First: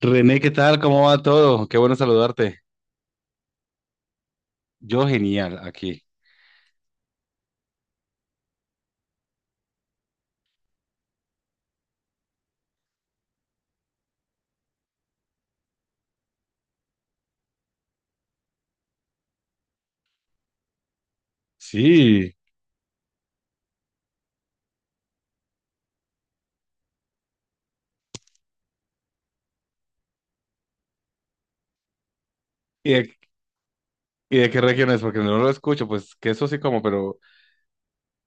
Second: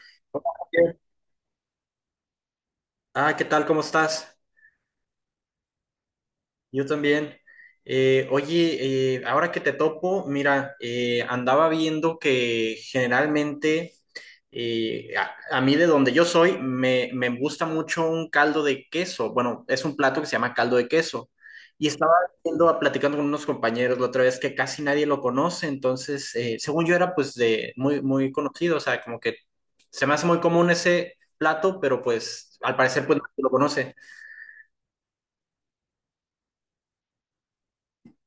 René, ¿qué tal? Bien. ¿Cómo va todo? Qué bueno saludarte. Ah, ¿qué tal? ¿Cómo estás? Yo genial aquí. Yo también. Oye, ahora que te topo, mira, andaba viendo que generalmente a mí de donde yo soy me gusta mucho un caldo de queso. Bueno, es un plato que se llama caldo de queso. Y estaba Sí. viendo, platicando con unos compañeros la otra vez que casi nadie lo conoce. Entonces, según yo era pues de muy, muy conocido, o sea, como que se me hace muy común ese plato, pero pues al ¿Y parecer de, pues nadie lo conoce. ¿Y de qué región es? Porque no lo escucho, pues que eso sí como, pero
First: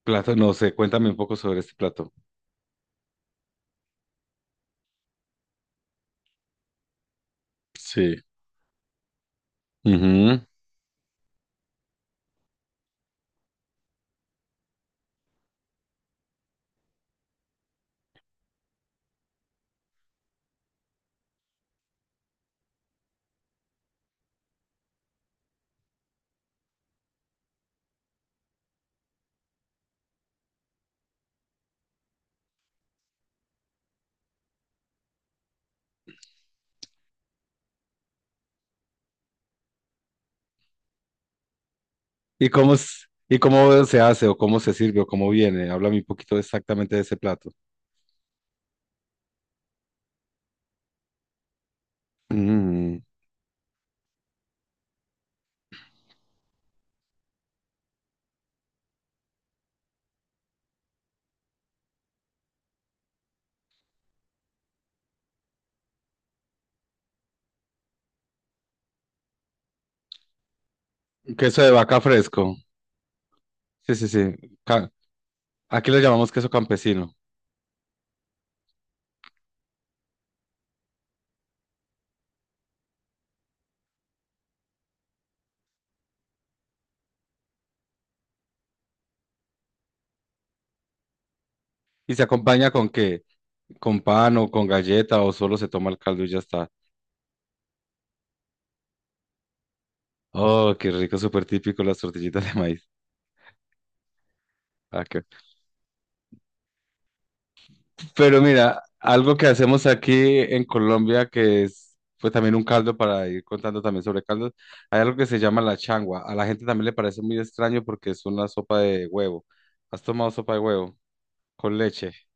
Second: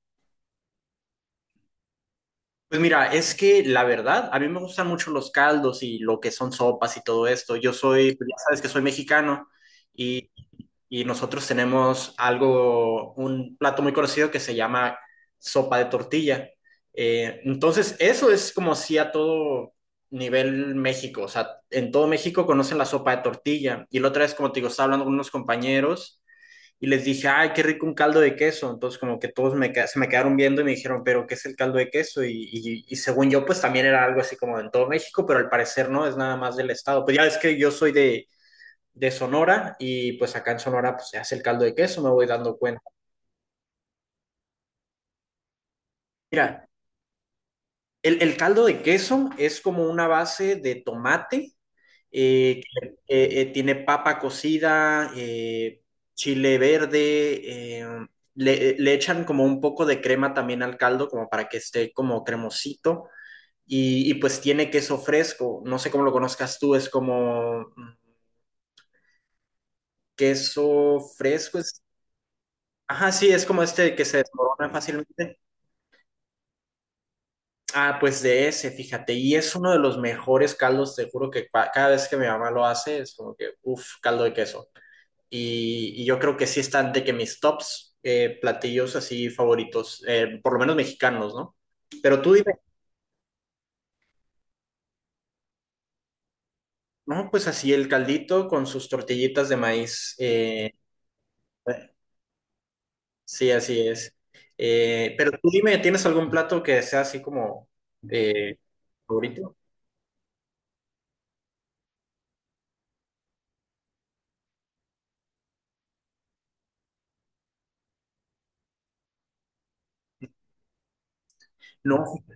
plato no sé. Cuéntame un poco sobre este plato. Pues mira, es que la verdad, a mí me gustan mucho los caldos y lo que son sopas y todo esto. Yo Sí. soy, pues ya sabes que soy mexicano y, Ujú. y nosotros tenemos algo, un plato muy conocido que se llama sopa de tortilla. Entonces, eso es como si a todo nivel México, o sea, en todo México conocen la sopa de tortilla. Y la otra vez, como te digo, estaba hablando con unos compañeros y les dije, ay, qué rico un caldo de queso. Entonces, como que todos me, se me quedaron viendo y me dijeron, pero ¿qué es el caldo de queso? Y según yo, pues también era algo así como en todo México, pero al parecer no, es nada más del estado. Pues ya ves que yo soy de Sonora y pues acá en Sonora pues se hace el caldo de queso, me voy dando cuenta. ¿Y cómo se hace o cómo se sirve o cómo viene? Háblame un poquito Mira, exactamente de ese plato. el caldo de queso es como una base de tomate Mm, tiene papa cocida, chile verde, le echan como un poco de crema también al caldo, como para que esté como cremosito, y pues tiene queso fresco, no sé cómo lo conozcas tú, es como queso fresco, Queso de es... vaca fresco. Ajá, sí, es como Sí, este que sí, se sí. desmorona Ca- fácilmente. Aquí lo llamamos queso campesino. Ah, pues de ese, fíjate, y es uno de los mejores caldos, te juro que cada vez que mi mamá lo hace, es como que, uff, caldo de queso. Y yo creo que sí están de que mis tops platillos así favoritos, por lo menos mexicanos, ¿no? ¿Y Pero se tú dime, acompaña con qué? ¿Con pan o con galleta o solo se toma el caldo y ya está? no, pues así el caldito con sus tortillitas de maíz. Oh, qué rico, súper típico las tortillitas de maíz. Sí, así es. Ah, qué- Pero tú dime, ¿tienes algún plato que sea así como Pero eh, mira, algo que favorito? hacemos aquí en Colombia que es pues también un caldo para ir contando también sobre caldos, hay algo que se llama la changua. A la gente también le parece muy extraño porque es una sopa de huevo. ¿Has tomado sopa de huevo con No, leche?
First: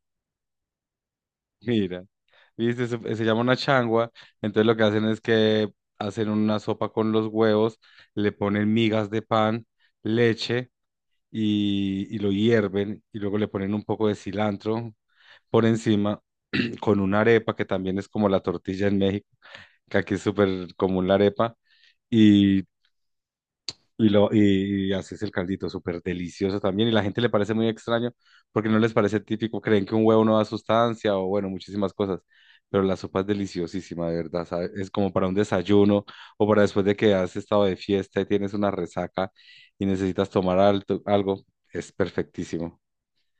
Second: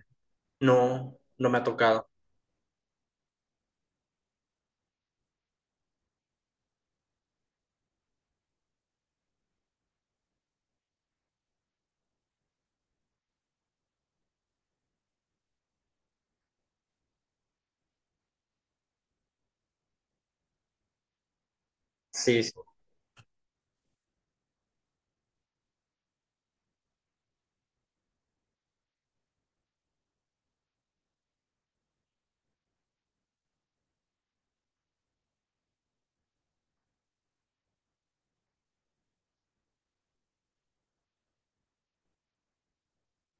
no, no me ha Mira, tocado. viste, se llama una changua, entonces lo que hacen es que hacen una sopa con los huevos, le ponen migas de pan, leche, y lo hierven y luego le ponen un poco de cilantro por encima con una arepa que también es como la tortilla en México, que aquí es súper común la arepa Sí, sí. y, y así es el caldito, súper delicioso también y la gente le parece muy extraño porque no les parece típico, creen que un huevo no da sustancia o bueno, muchísimas cosas. Pero la sopa es deliciosísima, de verdad, ¿sabe? Es como para un desayuno o para después de que has estado de fiesta y tienes una resaca y necesitas algo, es perfectísimo.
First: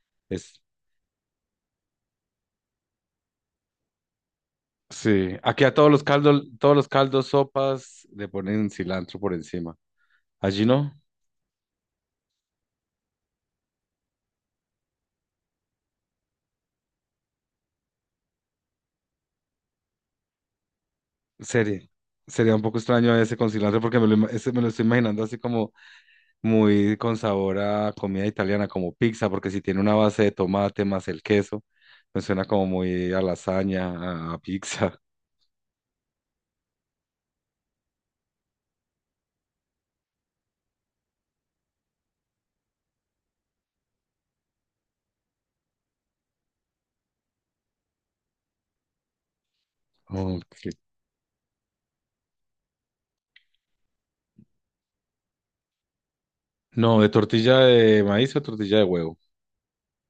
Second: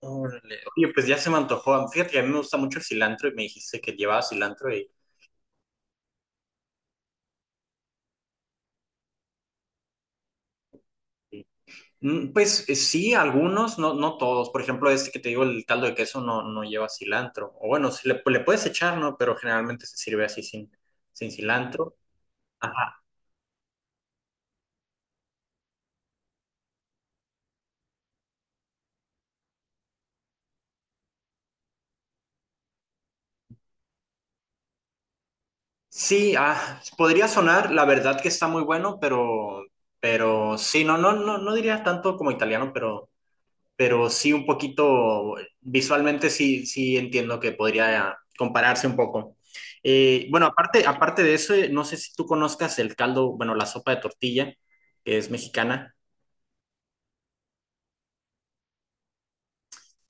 Órale. Es, Oye, pues ya se me antojó. Fíjate que a mí me gusta mucho el cilantro y me dijiste que llevaba cilantro y, sí, aquí a todos los caldos, sopas, le ponen cilantro por encima. Allí no, pues sí, algunos, no, no todos. Por ejemplo, este que te digo, el caldo de queso no, no lleva cilantro. O bueno, sí le, pues, le puedes echar, ¿no? Pero generalmente se sirve así sin, sin sería, cilantro. sería un poco Ajá. extraño ese con cilantro porque ese me lo estoy imaginando así como muy con sabor a comida italiana, como pizza, porque si tiene una base de tomate más el queso, me suena como muy a lasaña, a pizza. Sí, ah, podría sonar, la verdad que está muy bueno, pero sí, no, no, no, no diría tanto como italiano, pero. Pero sí un poquito, visualmente sí, sí entiendo que podría compararse un poco. Bueno, Ok. aparte, aparte de eso, no sé si tú conozcas el caldo, bueno, la sopa de tortilla, que es mexicana, No, de tortilla de maíz o tortilla de huevo.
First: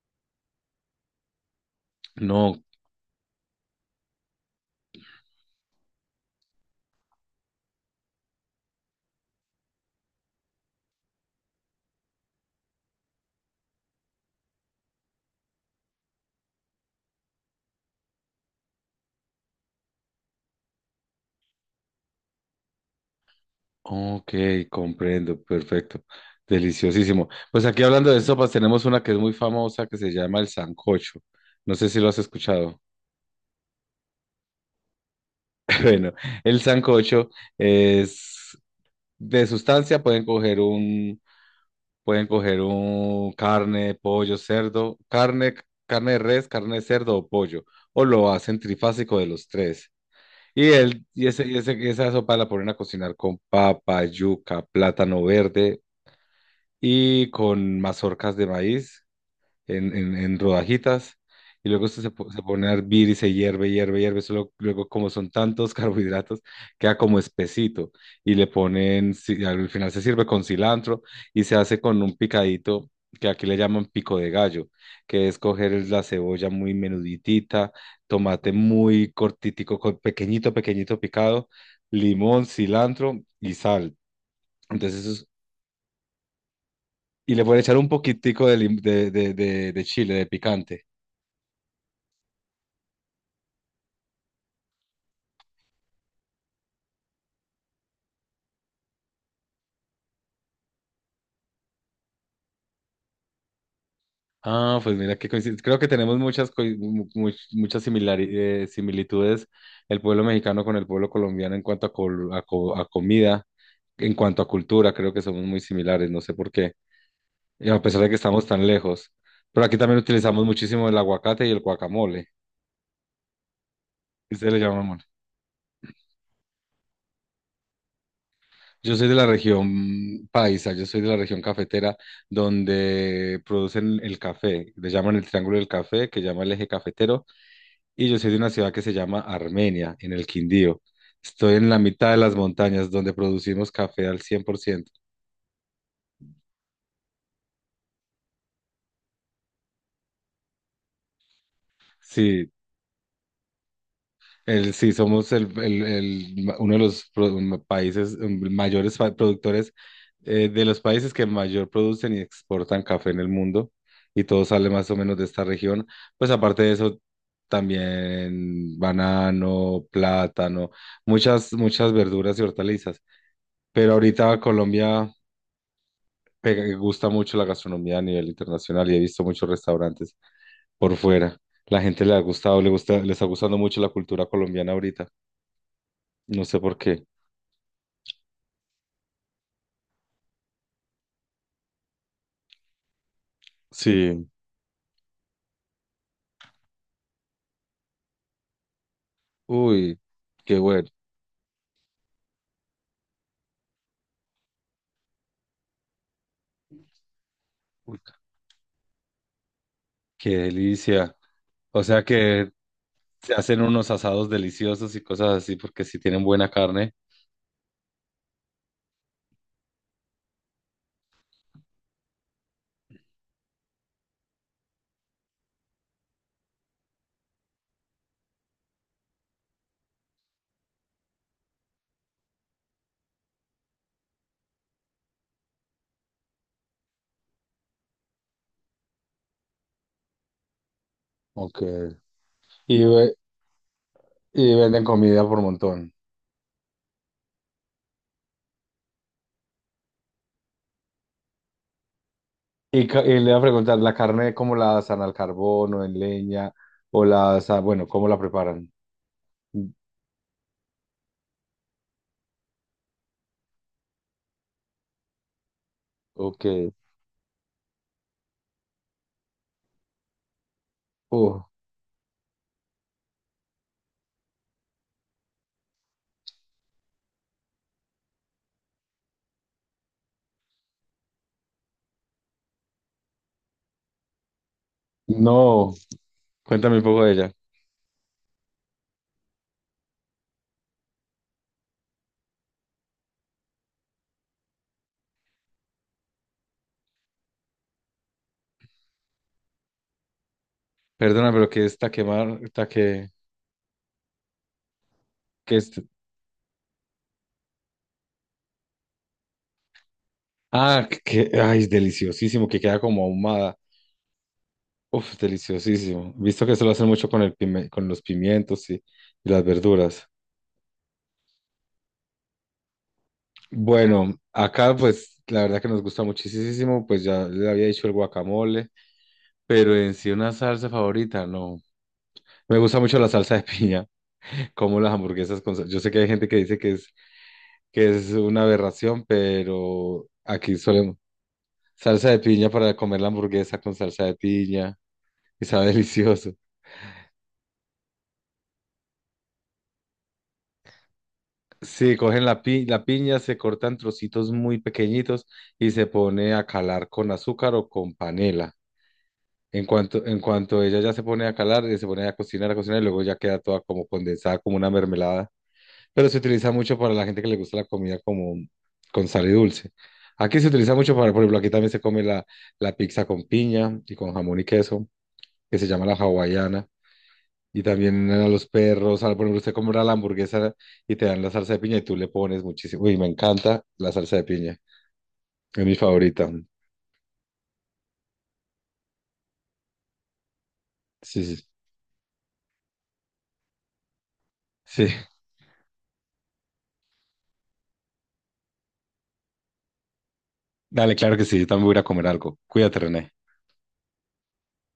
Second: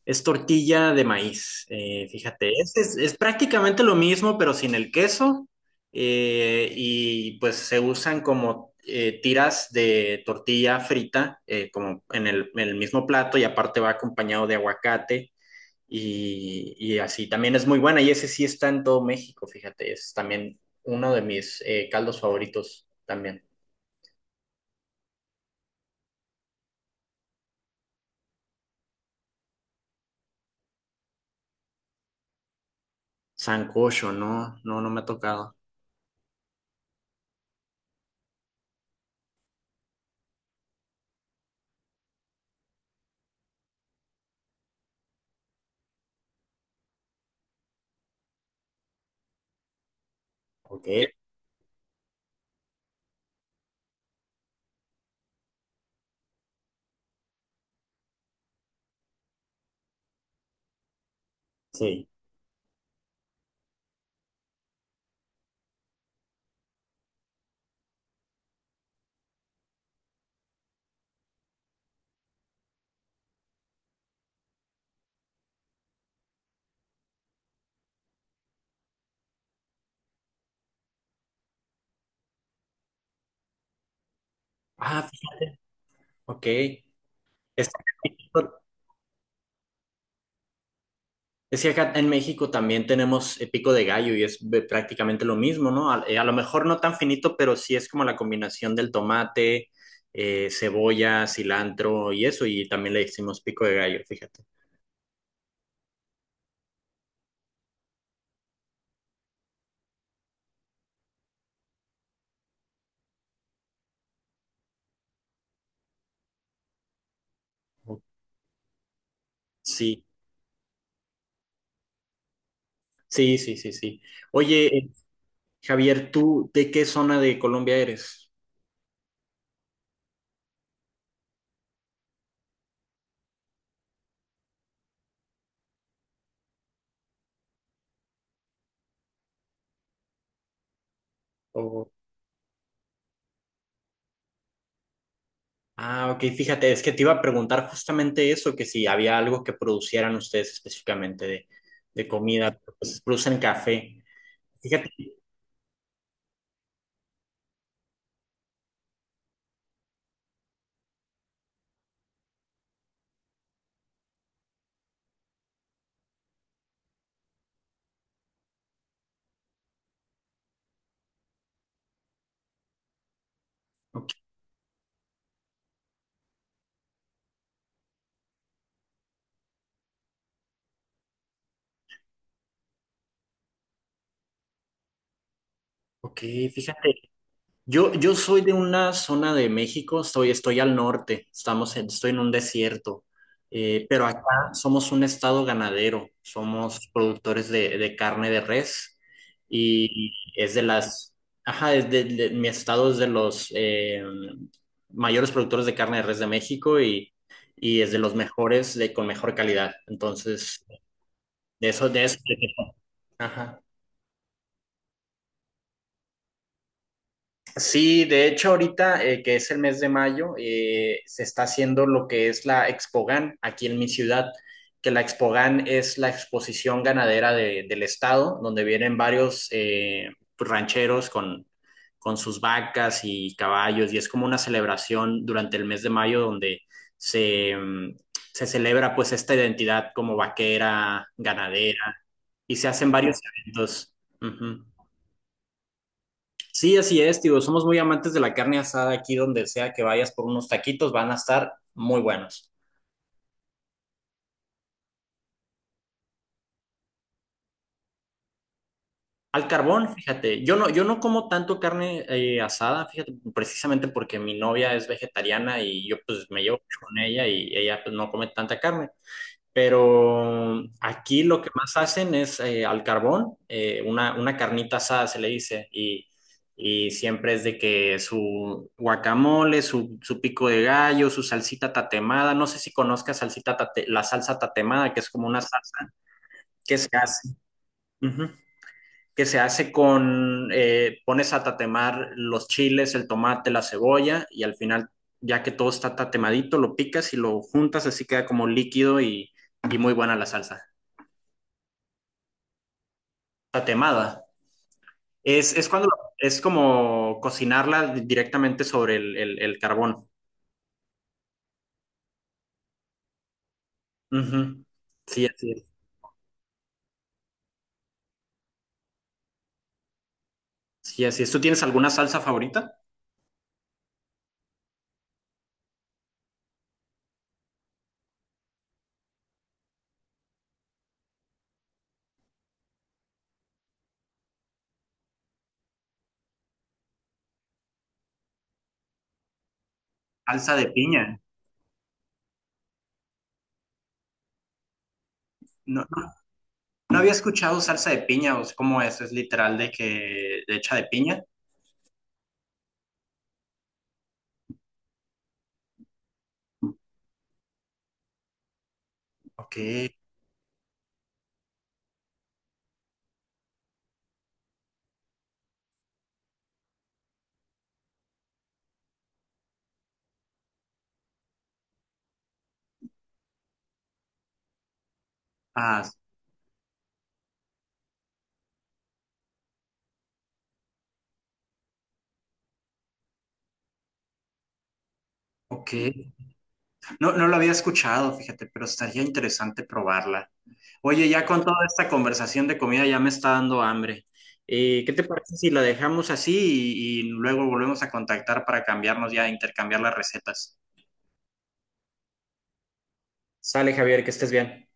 es tortilla de maíz, fíjate, No. es prácticamente lo mismo, pero sin el queso, y pues se usan como... tiras de tortilla frita, como en el mismo plato, y aparte va acompañado de aguacate, y así también es muy buena. Y ese sí está en todo México, fíjate. Es también uno de mis caldos favoritos también. Ok, comprendo, perfecto. Deliciosísimo. Pues aquí hablando de sopas, tenemos una que es muy famosa que se llama el sancocho. No sé si lo has escuchado. Sancocho, no, no, no me ha tocado. Bueno, el sancocho es de sustancia, pueden coger un carne, pollo, cerdo, carne, carne de res, carne de cerdo o pollo, o lo hacen trifásico de los tres. Y, Ok, el y, ese, y ese- y esa sopa la ponen a cocinar con papa, yuca, plátano verde, y con mazorcas de maíz en rodajitas. Y luego sí. Se pone a hervir y se hierve, hierve, hierve. Solo, luego, como son tantos carbohidratos, queda como espesito. Y al final se sirve con cilantro y se hace con un picadito que aquí le llaman pico de gallo, que es la cebolla muy menuditita, tomate muy pequeñito, pequeñito picado, limón, cilantro y sal. Ah, Entonces eso ok. y le pueden Es, echar un poquitico de, lim- de chile, de picante. es que acá en México también tenemos pico de gallo y es prácticamente lo mismo, ¿no? A lo mejor no tan finito, pero sí es como la combinación del tomate, cebolla, cilantro y eso. Y también le decimos pico de gallo, fíjate. Ah, pues mira qué coincidencia. Creo que tenemos muchas, coi- mu- mu- muchas similitudes el pueblo mexicano con el pueblo colombiano en cuanto a comida, en cuanto a cultura. Creo que somos muy similares, no sé por qué, y a pesar de que estamos tan lejos. Pero aquí también Sí. utilizamos muchísimo el aguacate y el guacamole. Sí, sí, sí, sí. ¿Ustedes le Oye, llaman? Javier, ¿tú de qué zona de Colombia eres? Yo soy de la región paisa, yo soy de la región cafetera donde producen el café, le llaman el Triángulo del Café, que llama el eje cafetero, y yo soy de una ciudad que se llama Armenia, en el Quindío. Estoy en la O- mitad de las montañas donde producimos café al 100%. ah, ok, fíjate, es que te iba a preguntar justamente eso, que si había algo que producieran ustedes específicamente de Sí, comida, pues producen café. Fíjate, somos uno de los países mayores productores, de los países que mayor producen y exportan café en el mundo y todo sale más o menos de esta región. Pues aparte de eso, también banano, plátano, muchas, muchas verduras y hortalizas. Pero ok, ahorita Colombia gusta mucho la gastronomía a nivel internacional y he visto muchos restaurantes por fuera. La gente le ha gustado, le gusta, le está gustando mucho la cultura colombiana ahorita. ok, No sé por fíjate. qué. Yo soy de una zona de México, estoy, estoy al norte, estoy en un desierto, pero acá Sí, somos un estado ganadero, somos productores de carne de res uy, y es qué de bueno, las, ajá, mi estado es de los mayores productores de carne de res de México y es uy, de los mejores, de, con mejor calidad. qué Entonces, delicia. de O eso, de sea eso. que se hacen Ajá. unos asados deliciosos y cosas así porque si tienen buena carne. Sí, de hecho ahorita que es el mes de mayo, se está haciendo lo que es la Expogan aquí en mi ciudad, que la Expogan es la exposición ganadera del estado, donde vienen varios pues, rancheros con sus vacas y caballos, y es como una celebración durante el mes de mayo donde se, se celebra pues esta identidad como vaquera, Ok. ganadera, y se Y, hacen ve- varios eventos. y Ujú. venden comida por montón. Sí, así es, tío. Somos muy amantes de la carne asada aquí donde sea que vayas por unos taquitos, van a estar muy buenos. Y le iba a preguntar, ¿la carne cómo la asan, al carbón o en leña? O la asan, bueno, ¿cómo la preparan? Al carbón, fíjate, yo no, yo no como tanto carne asada, fíjate, precisamente porque mi novia es vegetariana y yo pues me Ok. llevo mucho con ella y ella pues no come tanta carne. Pero aquí Uh, lo que más hacen es al carbón, una carnita asada se le dice, y siempre es de que su guacamole, su pico de gallo, su salsita tatemada, no sé si conozcas la salsa tatemada, que es como una no, salsa que cuéntame un se poco de hace, ella. ujú, que se hace con, pones a tatemar los chiles, el tomate, la cebolla, y al final, ya que todo está tatemadito, lo picas y lo juntas, así queda como líquido y muy buena la salsa. Perdona, pero que esta quemar, esta Tatemada. Es, que es es- cuando es como cocinarla directamente sobre el carbón. ah, que, ay, es deliciosísimo, que queda como ahumada. Ujú. Uf, Sí, así es. deliciosísimo. Visto que eso lo hacen mucho con los pimientos y las verduras. Sí, así es. ¿Tú tienes alguna salsa favorita? Bueno, acá pues la verdad que nos gusta muchísimo, pues ya le había dicho el guacamole, pero en sí una salsa favorita, no. Me gusta mucho la salsa de piña, como las hamburguesas Yo sé que hay gente que dice que es una aberración, pero aquí Salsa de solemos piña. salsa de piña para comer la hamburguesa con salsa de piña y sabe No, no, delicioso. no había escuchado salsa de piña. O sea, ¿cómo es? ¿Es literal de que hecha de piña? Sí, cogen la piña, se cortan trocitos muy pequeñitos y se pone a calar con azúcar o con panela. Ok. En cuanto ella ya se pone a calar, se pone a cocinar y luego ya queda toda como condensada, como una mermelada. Pero se utiliza mucho para la gente que le gusta la comida como con sal y dulce. Aquí se utiliza mucho para, por ejemplo, aquí también se come la pizza con piña y con jamón y queso, que se llama Ah, la hawaiana. Y también a los perros, por ejemplo, usted compra la hamburguesa y te dan la salsa de piña y tú le pones muchísimo. Uy, me encanta la salsa de piña. Es ok. mi favorita. No, no lo había escuchado, fíjate, pero estaría interesante probarla. Oye, Sí, ya sí. con Sí. toda esta conversación de comida ya me está dando hambre. Sí. ¿Qué te parece si la dejamos así y luego volvemos a contactar para cambiarnos ya, intercambiar las recetas? Dale, claro que sí. Yo también voy a ir a comer algo. Cuídate, René. Sale, Javier, que estés bien.